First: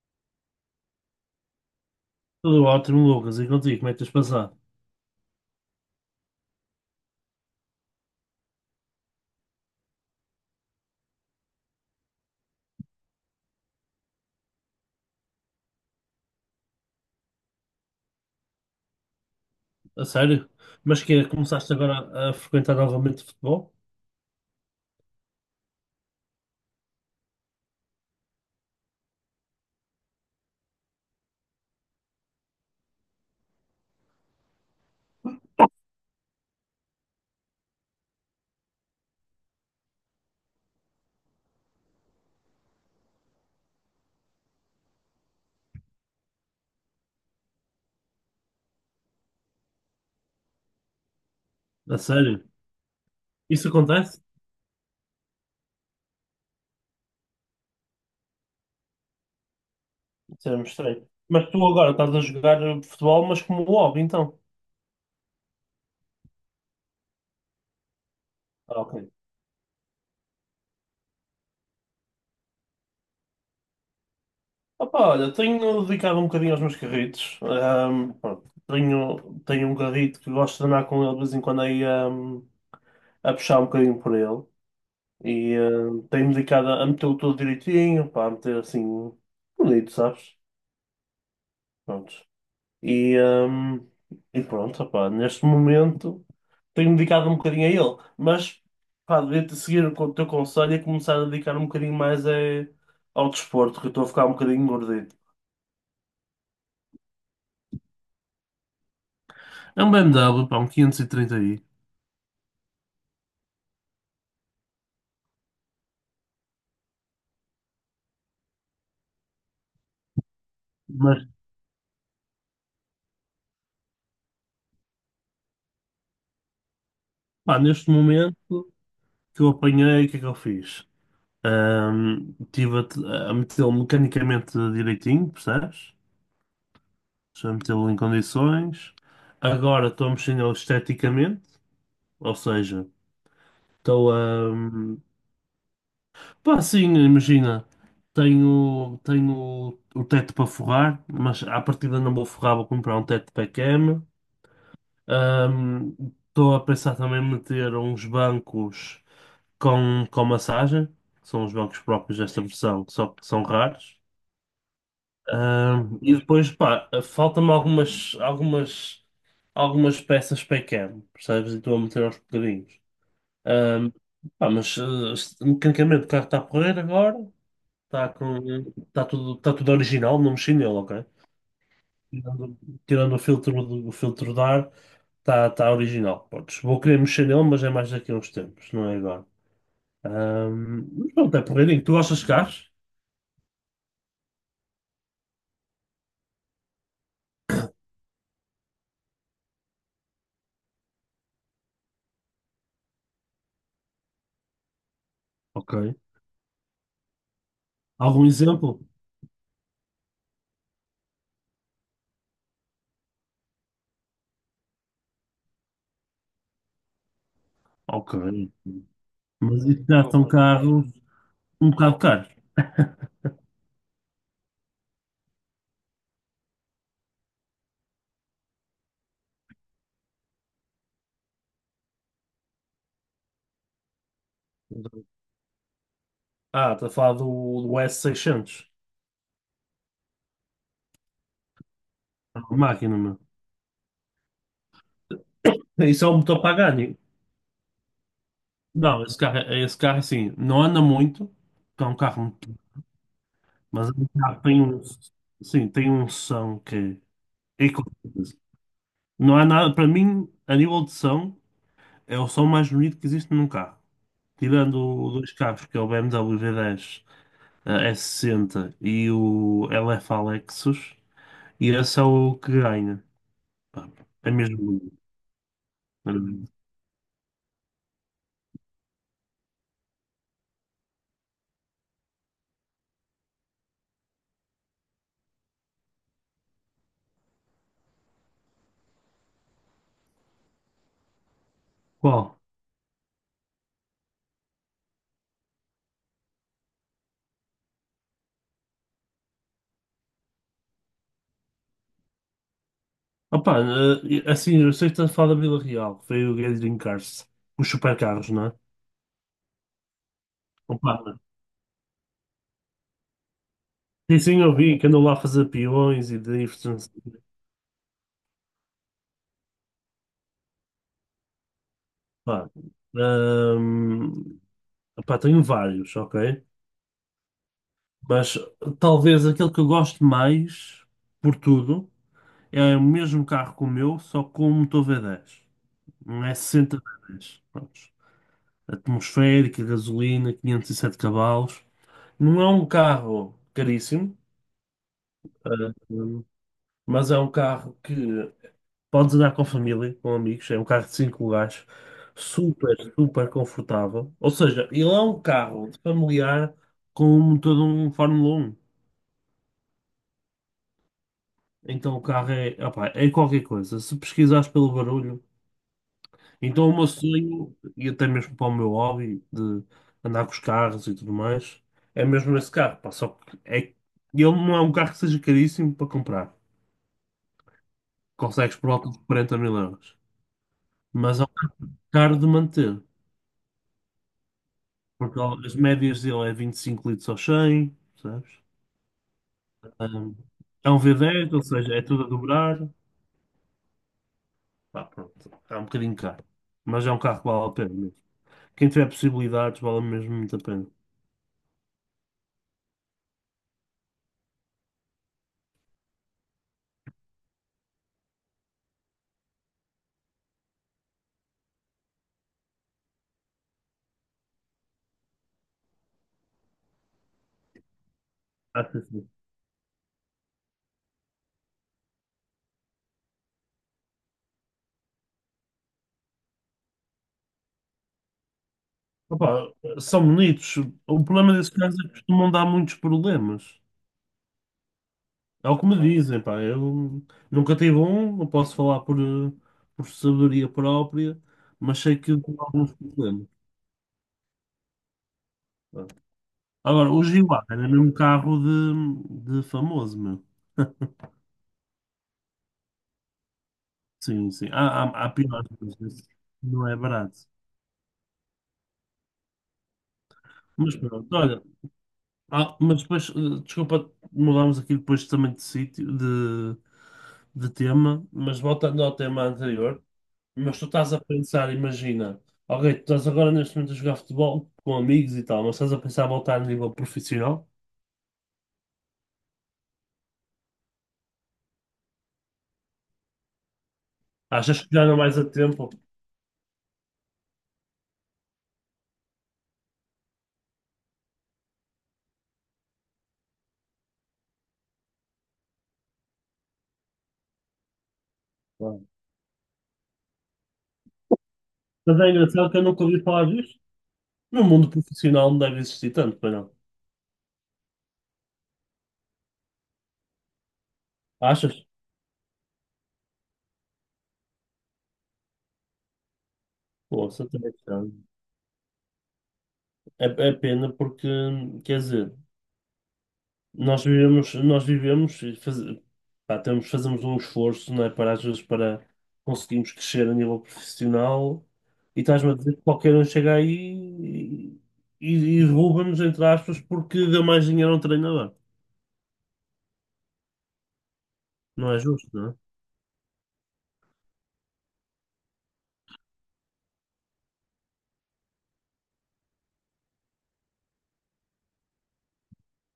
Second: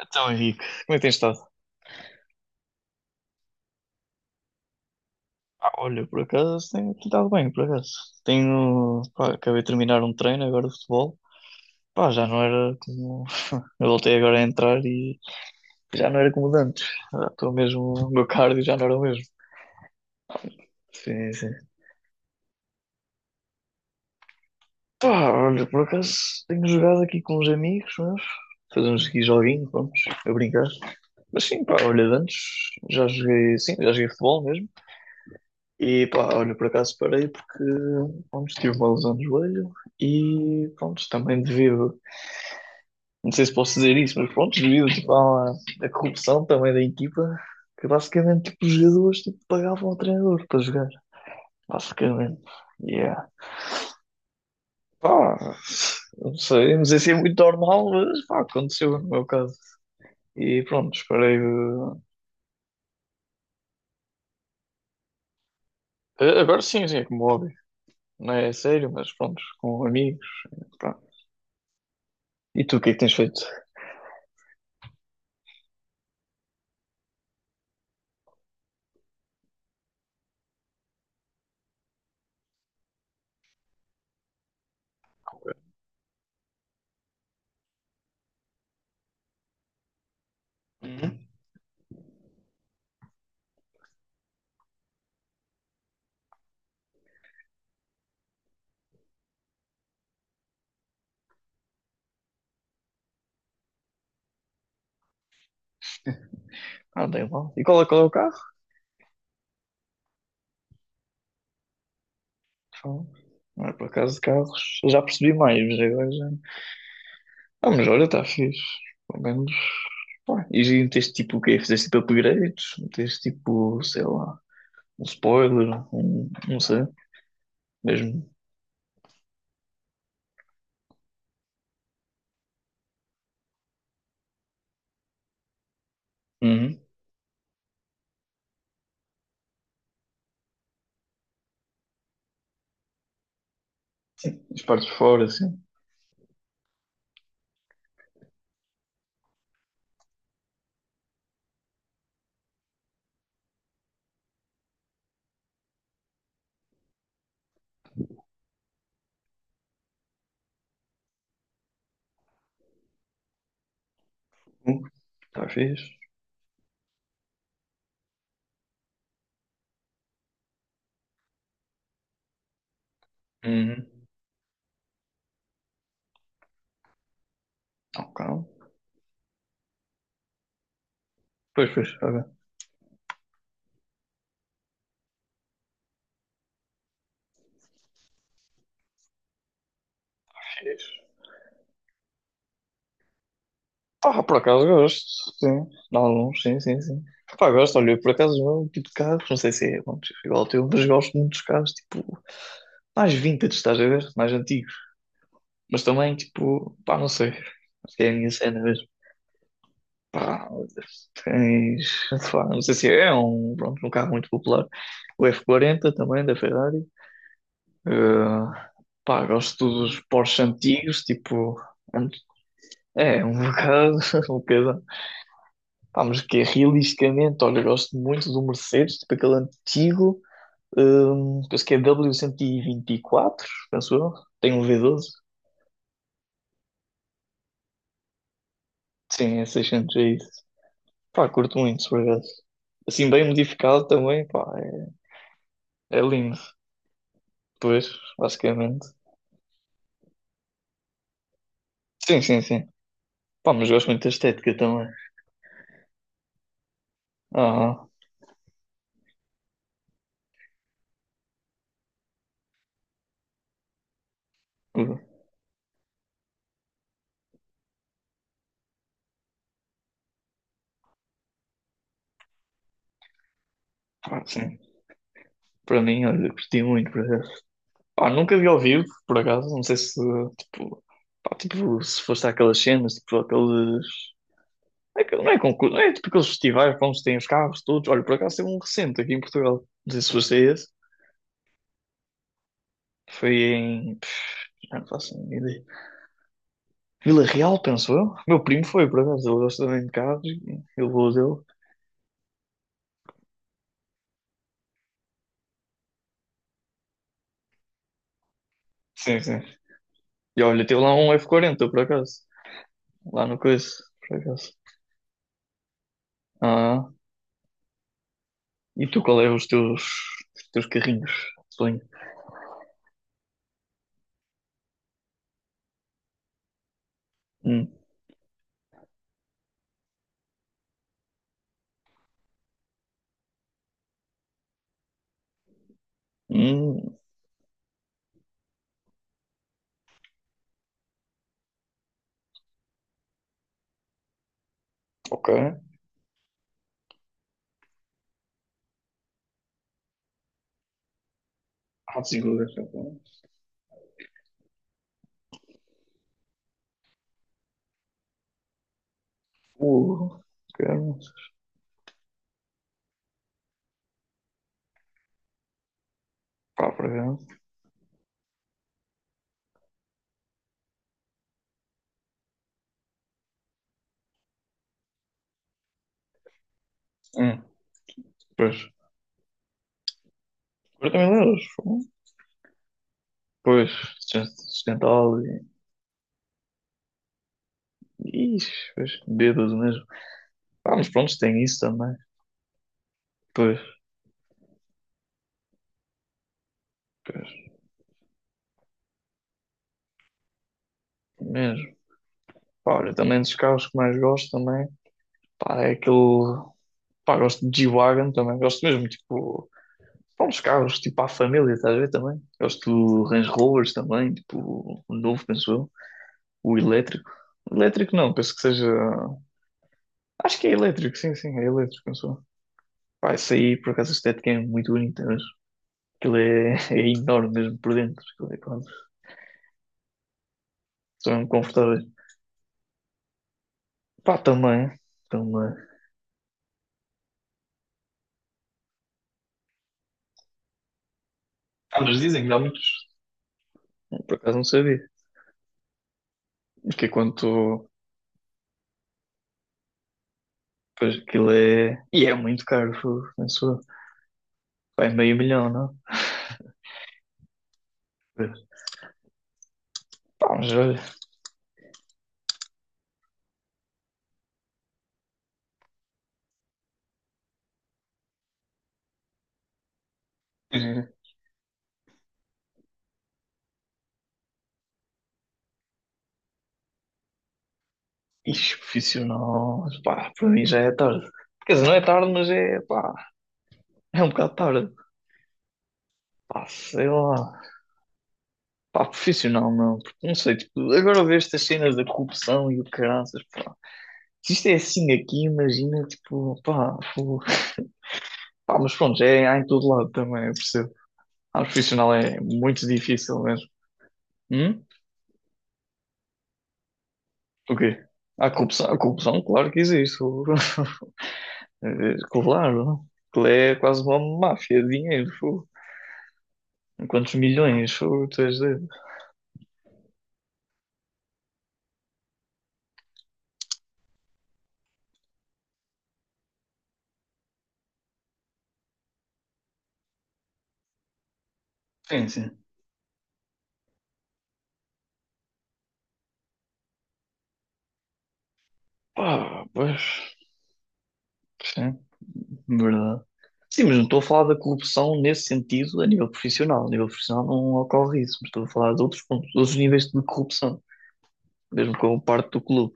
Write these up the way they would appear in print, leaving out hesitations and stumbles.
Então, Henrique, como é que tens estado? Tudo ótimo, Lucas. E contigo, como é que tens passado? Ah, olha, por acaso tenho estado bem, por acaso. Tenho, pá, acabei de terminar um treino agora de futebol. Pá, já não era como. Eu voltei agora a entrar e já não era como de antes. Ah, estou mesmo. O meu cardio já não era o mesmo. A sério? Mas que é, Sim, sim. começaste agora a frequentar novamente futebol? Pá, olha, por acaso tenho jogado aqui com uns amigos meus. Fazemos aqui joguinho, vamos, a brincar. Mas sim, pá, olha, de antes já joguei, sim, já joguei futebol mesmo. E pá, olha, por acaso parei porque pronto, tive uma lesão no joelho e pronto, também devido, não sei se posso dizer isso, mas pronto, devido tipo, à corrupção também da equipa, que basicamente tipo, os jogadores tipo, pagavam ao treinador para jogar, A basicamente. sério? Yeah. Isso acontece? Pá, não sei, não sei se é muito normal, mas pá, aconteceu no meu caso. Isso E era pronto, estranho. esperei. Mas tu agora estás a jogar futebol, mas como hobby, então? Agora sim, sim, é como hobby. Não é Ah, sério, ok. mas pronto, com amigos. Pá. E tu, o que é que tens feito? Opa, olha, tenho dedicado um bocadinho aos meus carritos. Pronto, tenho um carrito que gosto de andar com ele de vez em quando aí, a puxar um bocadinho por ele. E tenho-me dedicado a metê-lo todo direitinho, pá, a meter assim bonito, sabes? Pronto. E, hum, e pronto, opá, neste momento tenho-me dedicado um bocadinho a ele, mas pá, devia-te seguir o teu conselho e começar a dedicar um bocadinho mais ao desporto, que eu estou a ficar um bocadinho gordito. Ah, não tem mal. E qual é o carro? É um BMW, pá, um 530i. Fala. Não é por acaso de carros. Eu já percebi mais, mas agora já. Ah, mas olha, está fixe. Pelo menos. Pá. E já meteste Mas tipo o quê? Fizeste tipo upgrades? Meteste tipo, sei lá, um spoiler, um, não sei, pá, neste mesmo. momento, que eu apanhei, o que é que eu fiz? Estive a metê-lo mecanicamente direitinho, percebes? Uhum. Estou a metê-lo em condições. Agora estou a mexer nele esteticamente, ou seja. Estou a, As partes de hum, fora, assim. Pá, sim, imagina. Tenho o teto para forrar, mas à partida não vou forrar, vou comprar um teto para a cama. Estou a pensar também em meter uns bancos com massagem, que são os bancos próprios desta versão, que só que são raros. Está fixe. E depois, pá, faltam-me algumas peças para a cama, percebes? E estou a meter aos bocadinhos. Uhum. Ahm, Pá, mas mecanicamente o carro está a correr agora. Está Ok. com, tá tudo original, não mexi nele, ok? Pois, pois, olha. Tirando, Tirando o filtro, o filtro de ar, está original. Vou querer mexer nele, mas é mais daqui a uns tempos, não é agora. Fixe. Mas pronto, é porreirinho. Tu gostas de carros? Ah, por acaso gosto, sim. De alguns, sim, sim, sim. Pá, gosto, olha, por acaso o meu tipo de carros, não sei se é bom, tipo, igual ao teu, mas gosto muito dos carros, tipo, mais vintage, estás a ver? Mais antigos. Ok. Mas também, tipo, pá, não sei. Acho que é a Algum minha cena exemplo? mesmo. Pá, tens, pá, não sei se é um, pronto, um carro muito popular. O F40 também, da Ferrari. Ok. Eh, pá, Mas gosto isso dos já são Porsche carros antigos, tipo, um bocado an- caros. é, um bocado, um bocado. Pá, mas que é realisticamente, olha, gosto muito do Mercedes, tipo aquele antigo, penso que é W124, 124, penso eu. Tem um V12. Ah, está a falar do, do S600. Sim, é 600, é isso. Pá, curto muito, por acaso. É uma máquina, Assim, meu. bem modificado também, pá, é Isso é um lindo. motor Pagani. Pois, basicamente. Não, esse carro, é, esse carro assim, não anda muito. É um carro. Sim, sim, sim. Pá, mas gosto Mas muito da estética tem um, também. sim, tem um som que é Aham. qualquer coisa. Não há nada, para mim, a nível de som, é o som mais bonito que existe num carro. Tirando dois carros, que é o BMW V10, S60, e o LF Lexus, e esse é o que ganha. Pá, Pá, é mesmo sim. bonito. Para mim, Eh, olha, curti muito, por acaso. Pá, nunca vi ao vivo, por acaso. Não sei se, tipo, pá, tipo, se foste àquelas cenas, tipo, aqueles. Não é concurso, é tipo aqueles festivais para onde se tem os carros todos. Olha, por acaso teve um recente aqui em Portugal. Não sei se foste a esse. Qual? Foi em, já não faço a mínima ideia. Vila Real, penso eu. Meu primo foi, por acaso. Ele gosta também de carros e ele levou dele. Opa, assim, eu sei que estás a falar da Vila Real, que foi o Gathering Cars, os supercarros, não é? Sim, sim. E olha, teve Opa, lá um F40, por acaso. Lá no coice, por sim, sim, acaso. eu vi que andou lá a fazer peões e drifts. Ah, e tu, qual é os teus carrinhos? Sonho. Pá, hum, pá, tenho vários, ok? Hum, Mas talvez aquele que eu gosto mais, por tudo, é o mesmo carro que o meu, só com um motor V10, um S60 v hum, dez, Prontos. Atmosférica, gasolina, 507 cavalos. Não é um carro caríssimo, ok. ah, hum, mas é um carro que podes andar com a família, com amigos. É um carro de cinco lugares, Ah, de segura. super, super confortável. Ou seja, ele é um carro familiar com um motor de um Fórmula 1. Uh, quero. Então o carro é, opá, qualquer coisa. Se pesquisares pelo barulho, então Pá, o por meu acaso. sonho, e até mesmo para o meu hobby de andar com os carros e tudo mais, é mesmo esse carro. Pá. Só que é, ele não é um carro que seja caríssimo para comprar. Hum, Consegues pois. por volta de 40 mil euros. 40 mil Mas é um euros. carro Fogo. caro de manter. Pois, Porque sustentável as e. médias dele é 25 litros ao 100, sabes? Ixi, pois, bêbado mesmo. Um, é Ah, um mas pronto, V10, ou tem isso seja, é também. tudo a dobrar. Pois, Pá, pronto, é um bocadinho caro. Mas é um carro que pois. vale a pena mesmo. Quem tiver possibilidades, vale mesmo muito a pena. Mesmo. Pá, olha, também dos carros que mais gosto também, pá, é aquele, pá, gosto de G-Wagon também, gosto mesmo, tipo, pá, uns carros, tipo, à família, estás a ver também? Gosto do Range Rovers também, tipo, o novo, penso eu, o elétrico. Elétrico não, penso que seja, Acho que sim. acho que é elétrico, sim, sim, é elétrico, penso eu. Pá, isso aí, por acaso, a estética é muito bonita, mas aquilo é, é enorme mesmo por dentro, aquilo é, pá, Opa, são bonitos. O são mesmo problema desses carros é confortáveis. que costumam dar muitos problemas. Pá, também, É também. o que me dizem, pá. Eu nunca tive um, não posso falar por sabedoria própria, mas Ah, sei mas que dizem que dão dá alguns muitos, problemas. por acaso não sabia, que é Agora, o Giguá era quanto... mesmo um carro de famoso, meu. Pois aquilo é. E é muito caro, fogo, penso eu. Sim, sim. Há, Vai há, há meio milhão, piores, não? mas esse não é barato. Pá, mas Mas olha. pronto, olha. Ah, mas depois, desculpa, mudámos aqui depois também de sítio, de tema, mas voltando ao tema anterior, mas tu estás a pensar, imagina, ok, tu estás agora neste momento a jogar futebol com amigos e tal, mas estás a pensar em voltar a nível profissional? Ixi, profissional. Pá, para mim já é tarde. Quer dizer, não é tarde, mas é. Pá, é um bocado Achas que tarde. já não vais a tempo? Pá, sei lá. Pá, profissional não. Porque não sei, tipo, agora vejo estas cenas da corrupção e o caraças, pá. Se isto é assim aqui, imagina, tipo, pá, fogo. Pá, mas Claro. pronto, é, há em todo lado também, eu percebo. Ah, profissional Mas é é engraçado que eu muito nunca ouvi difícil falar mesmo. disto. No Hum? mundo profissional não deve existir tanto, pois não. O quê? A corrupção, a corrupção, claro que existe. Fogo. Achas? É, claro. Aquilo é quase uma máfia de dinheiro. Fogo. Quantos Poxa, até é milhões? estranho. Fogo, tu és doido. É, é pena porque, quer dizer, nós vivemos e faz, pá, temos, fazemos um esforço, não é, para às vezes para conseguirmos crescer a nível profissional, e Sim, estás-me a sim. dizer que qualquer um chega aí e, rouba-nos, entre aspas, porque deu mais dinheiro a um treinador. Pá, pois, Não sim, é justo, não é? verdade. Sim, mas não estou a falar da corrupção nesse sentido a nível profissional. A nível profissional não ocorre isso, mas estou a falar de outros pontos, de outros níveis de corrupção, mesmo com parte do clube.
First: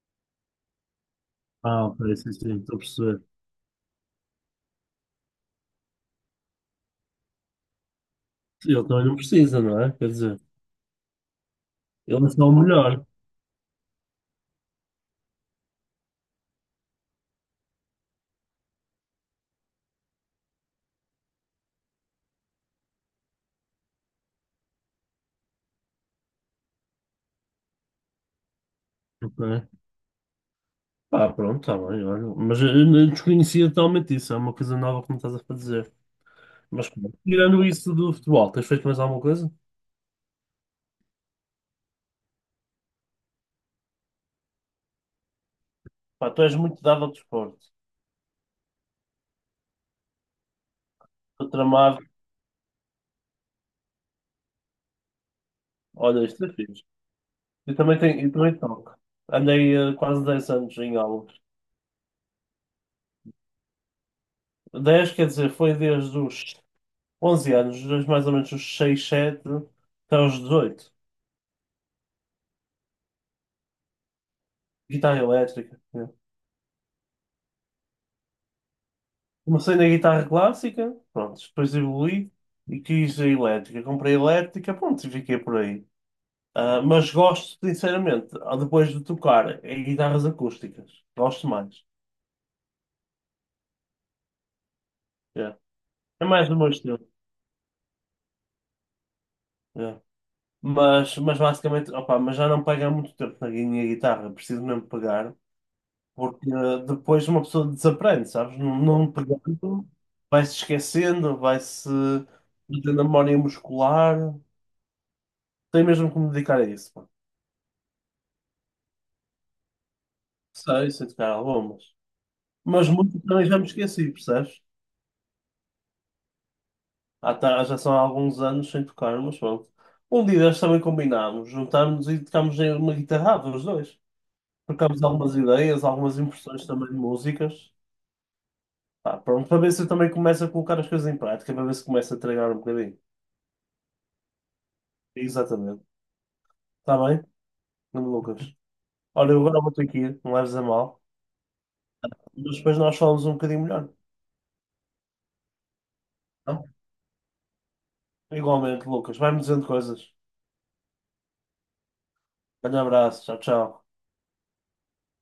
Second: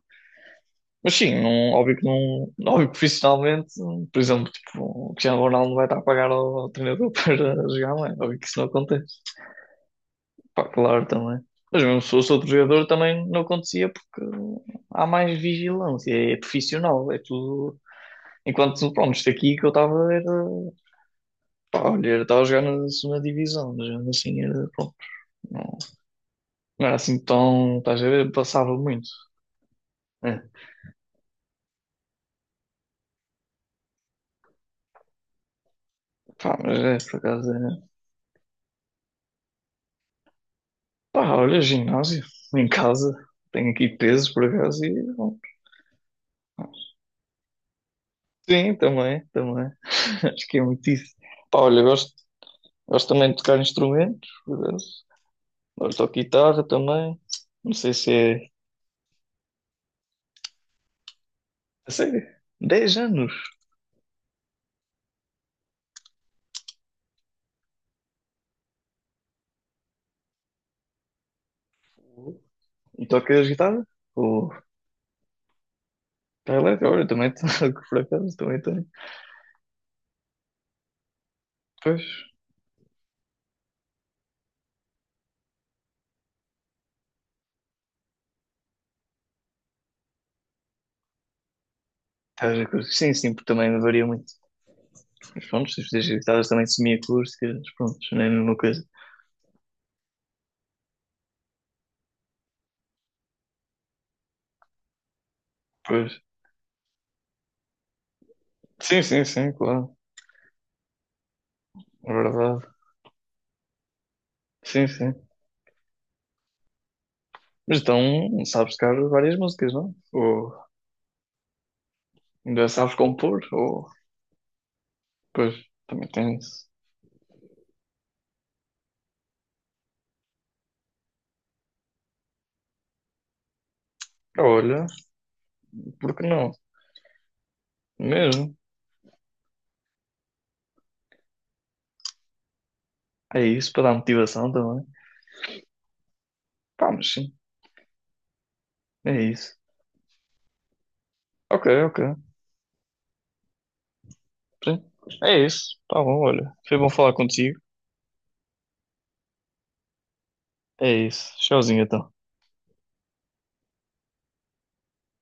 Mas sim, não, Ah, óbvio ok, que sim, não, sim, estou a óbvio que perceber. profissionalmente, por exemplo, tipo, o Cristiano Ronaldo não vai estar a pagar ao treinador para jogar, não é? Óbvio que isso não Ele também acontece. não precisa, não é? Quer dizer, Pá, claro também. Mas mesmo se ele é fosse só outro o jogador melhor. também não acontecia porque há mais vigilância, é profissional, é tudo. Enquanto, pronto, isto aqui que eu estava era, pá, olha, eu estava a jogar na segunda divisão, mas mesmo assim era, pronto, não, não era assim tão, estás a ver, passava muito. Ok. É, Ah, pronto, tá bem, olha. Mas eu não desconhecia totalmente isso, é uma coisa nova que me estás a fazer. pá, mas Mas é, por pronto, acaso tirando é. isso do futebol, tens feito mais alguma coisa? Pá, olha, ginásio, em casa, tenho aqui pesos por acaso e, bom, Pá, tu és muito dado ao desporto. Sim, também, também. Acho que é muito isso. Estou Pá, olha, tramado. gosto também de tocar instrumentos, por acaso. Agora toco Olha, isto é guitarra fixe. também, não Eu sei também se tenho, eu é. também toco. Andei quase 10 anos em aulas. Não sei, 10 anos. Dez, quer dizer, foi desde os 11 anos, desde mais ou menos os 6, 7, até os 18. E tocas guitarra? Ou. Guitarra elétrica, né? Tá elétrica, olha, também toco por acaso, também tenho. Comecei na guitarra clássica, pronto, depois Pois. evoluí e quis a elétrica. Comprei a elétrica, pronto, e fiquei por aí. Ah, mas gosto, sinceramente, depois de tocar em guitarras acústicas, gosto mais. Estás a curtir. Sim, sim, porque também varia muito. Mas Yeah. pronto, se fizeres É guitarras mais do também meu estilo. semiacústicas, pronto, não é a mesma coisa. Yeah. Mas basicamente, opa, mas já não pego há muito tempo na minha guitarra. Preciso mesmo pegar, Pois. porque depois uma pessoa desaprende, sabes? Não, Sim, não sim, sim, pegando, claro. vai-se esquecendo, vai-se É verdade. perdendo a memória muscular. Sim, sim. Tem mesmo que me dedicar a isso, pá. Mas então sabes tocar várias músicas, não? Ou Sei, sei tocar algumas. ainda Mas sabes muito compor? também já me Ou esqueci, percebes? pois também tens. Ah, tá, já são há alguns anos sem tocar, mas pronto. Um dia destes também combinámos, juntámos e tocámos em uma guitarrada, os dois. Olha, Trocámos algumas ideias, por algumas que não? impressões também de músicas. Mesmo. Pá, pronto, para ver se eu também começo a colocar as coisas em prática, para ver se começo a treinar um bocadinho. É isso, para dar motivação também. Exatamente. Pá, Está mas bem, sim, Nuno Lucas? é Olha, eu isso. agora vou ter que ir, não leves a mal. Ok, ok. Mas depois nós falamos um bocadinho melhor. Sim. É isso. Tá bom, olha. Não? Foi bom falar contigo. Igualmente, Lucas. Vai-me dizendo coisas. É isso. Tchauzinho então. Grande abraço, tchau, tchau.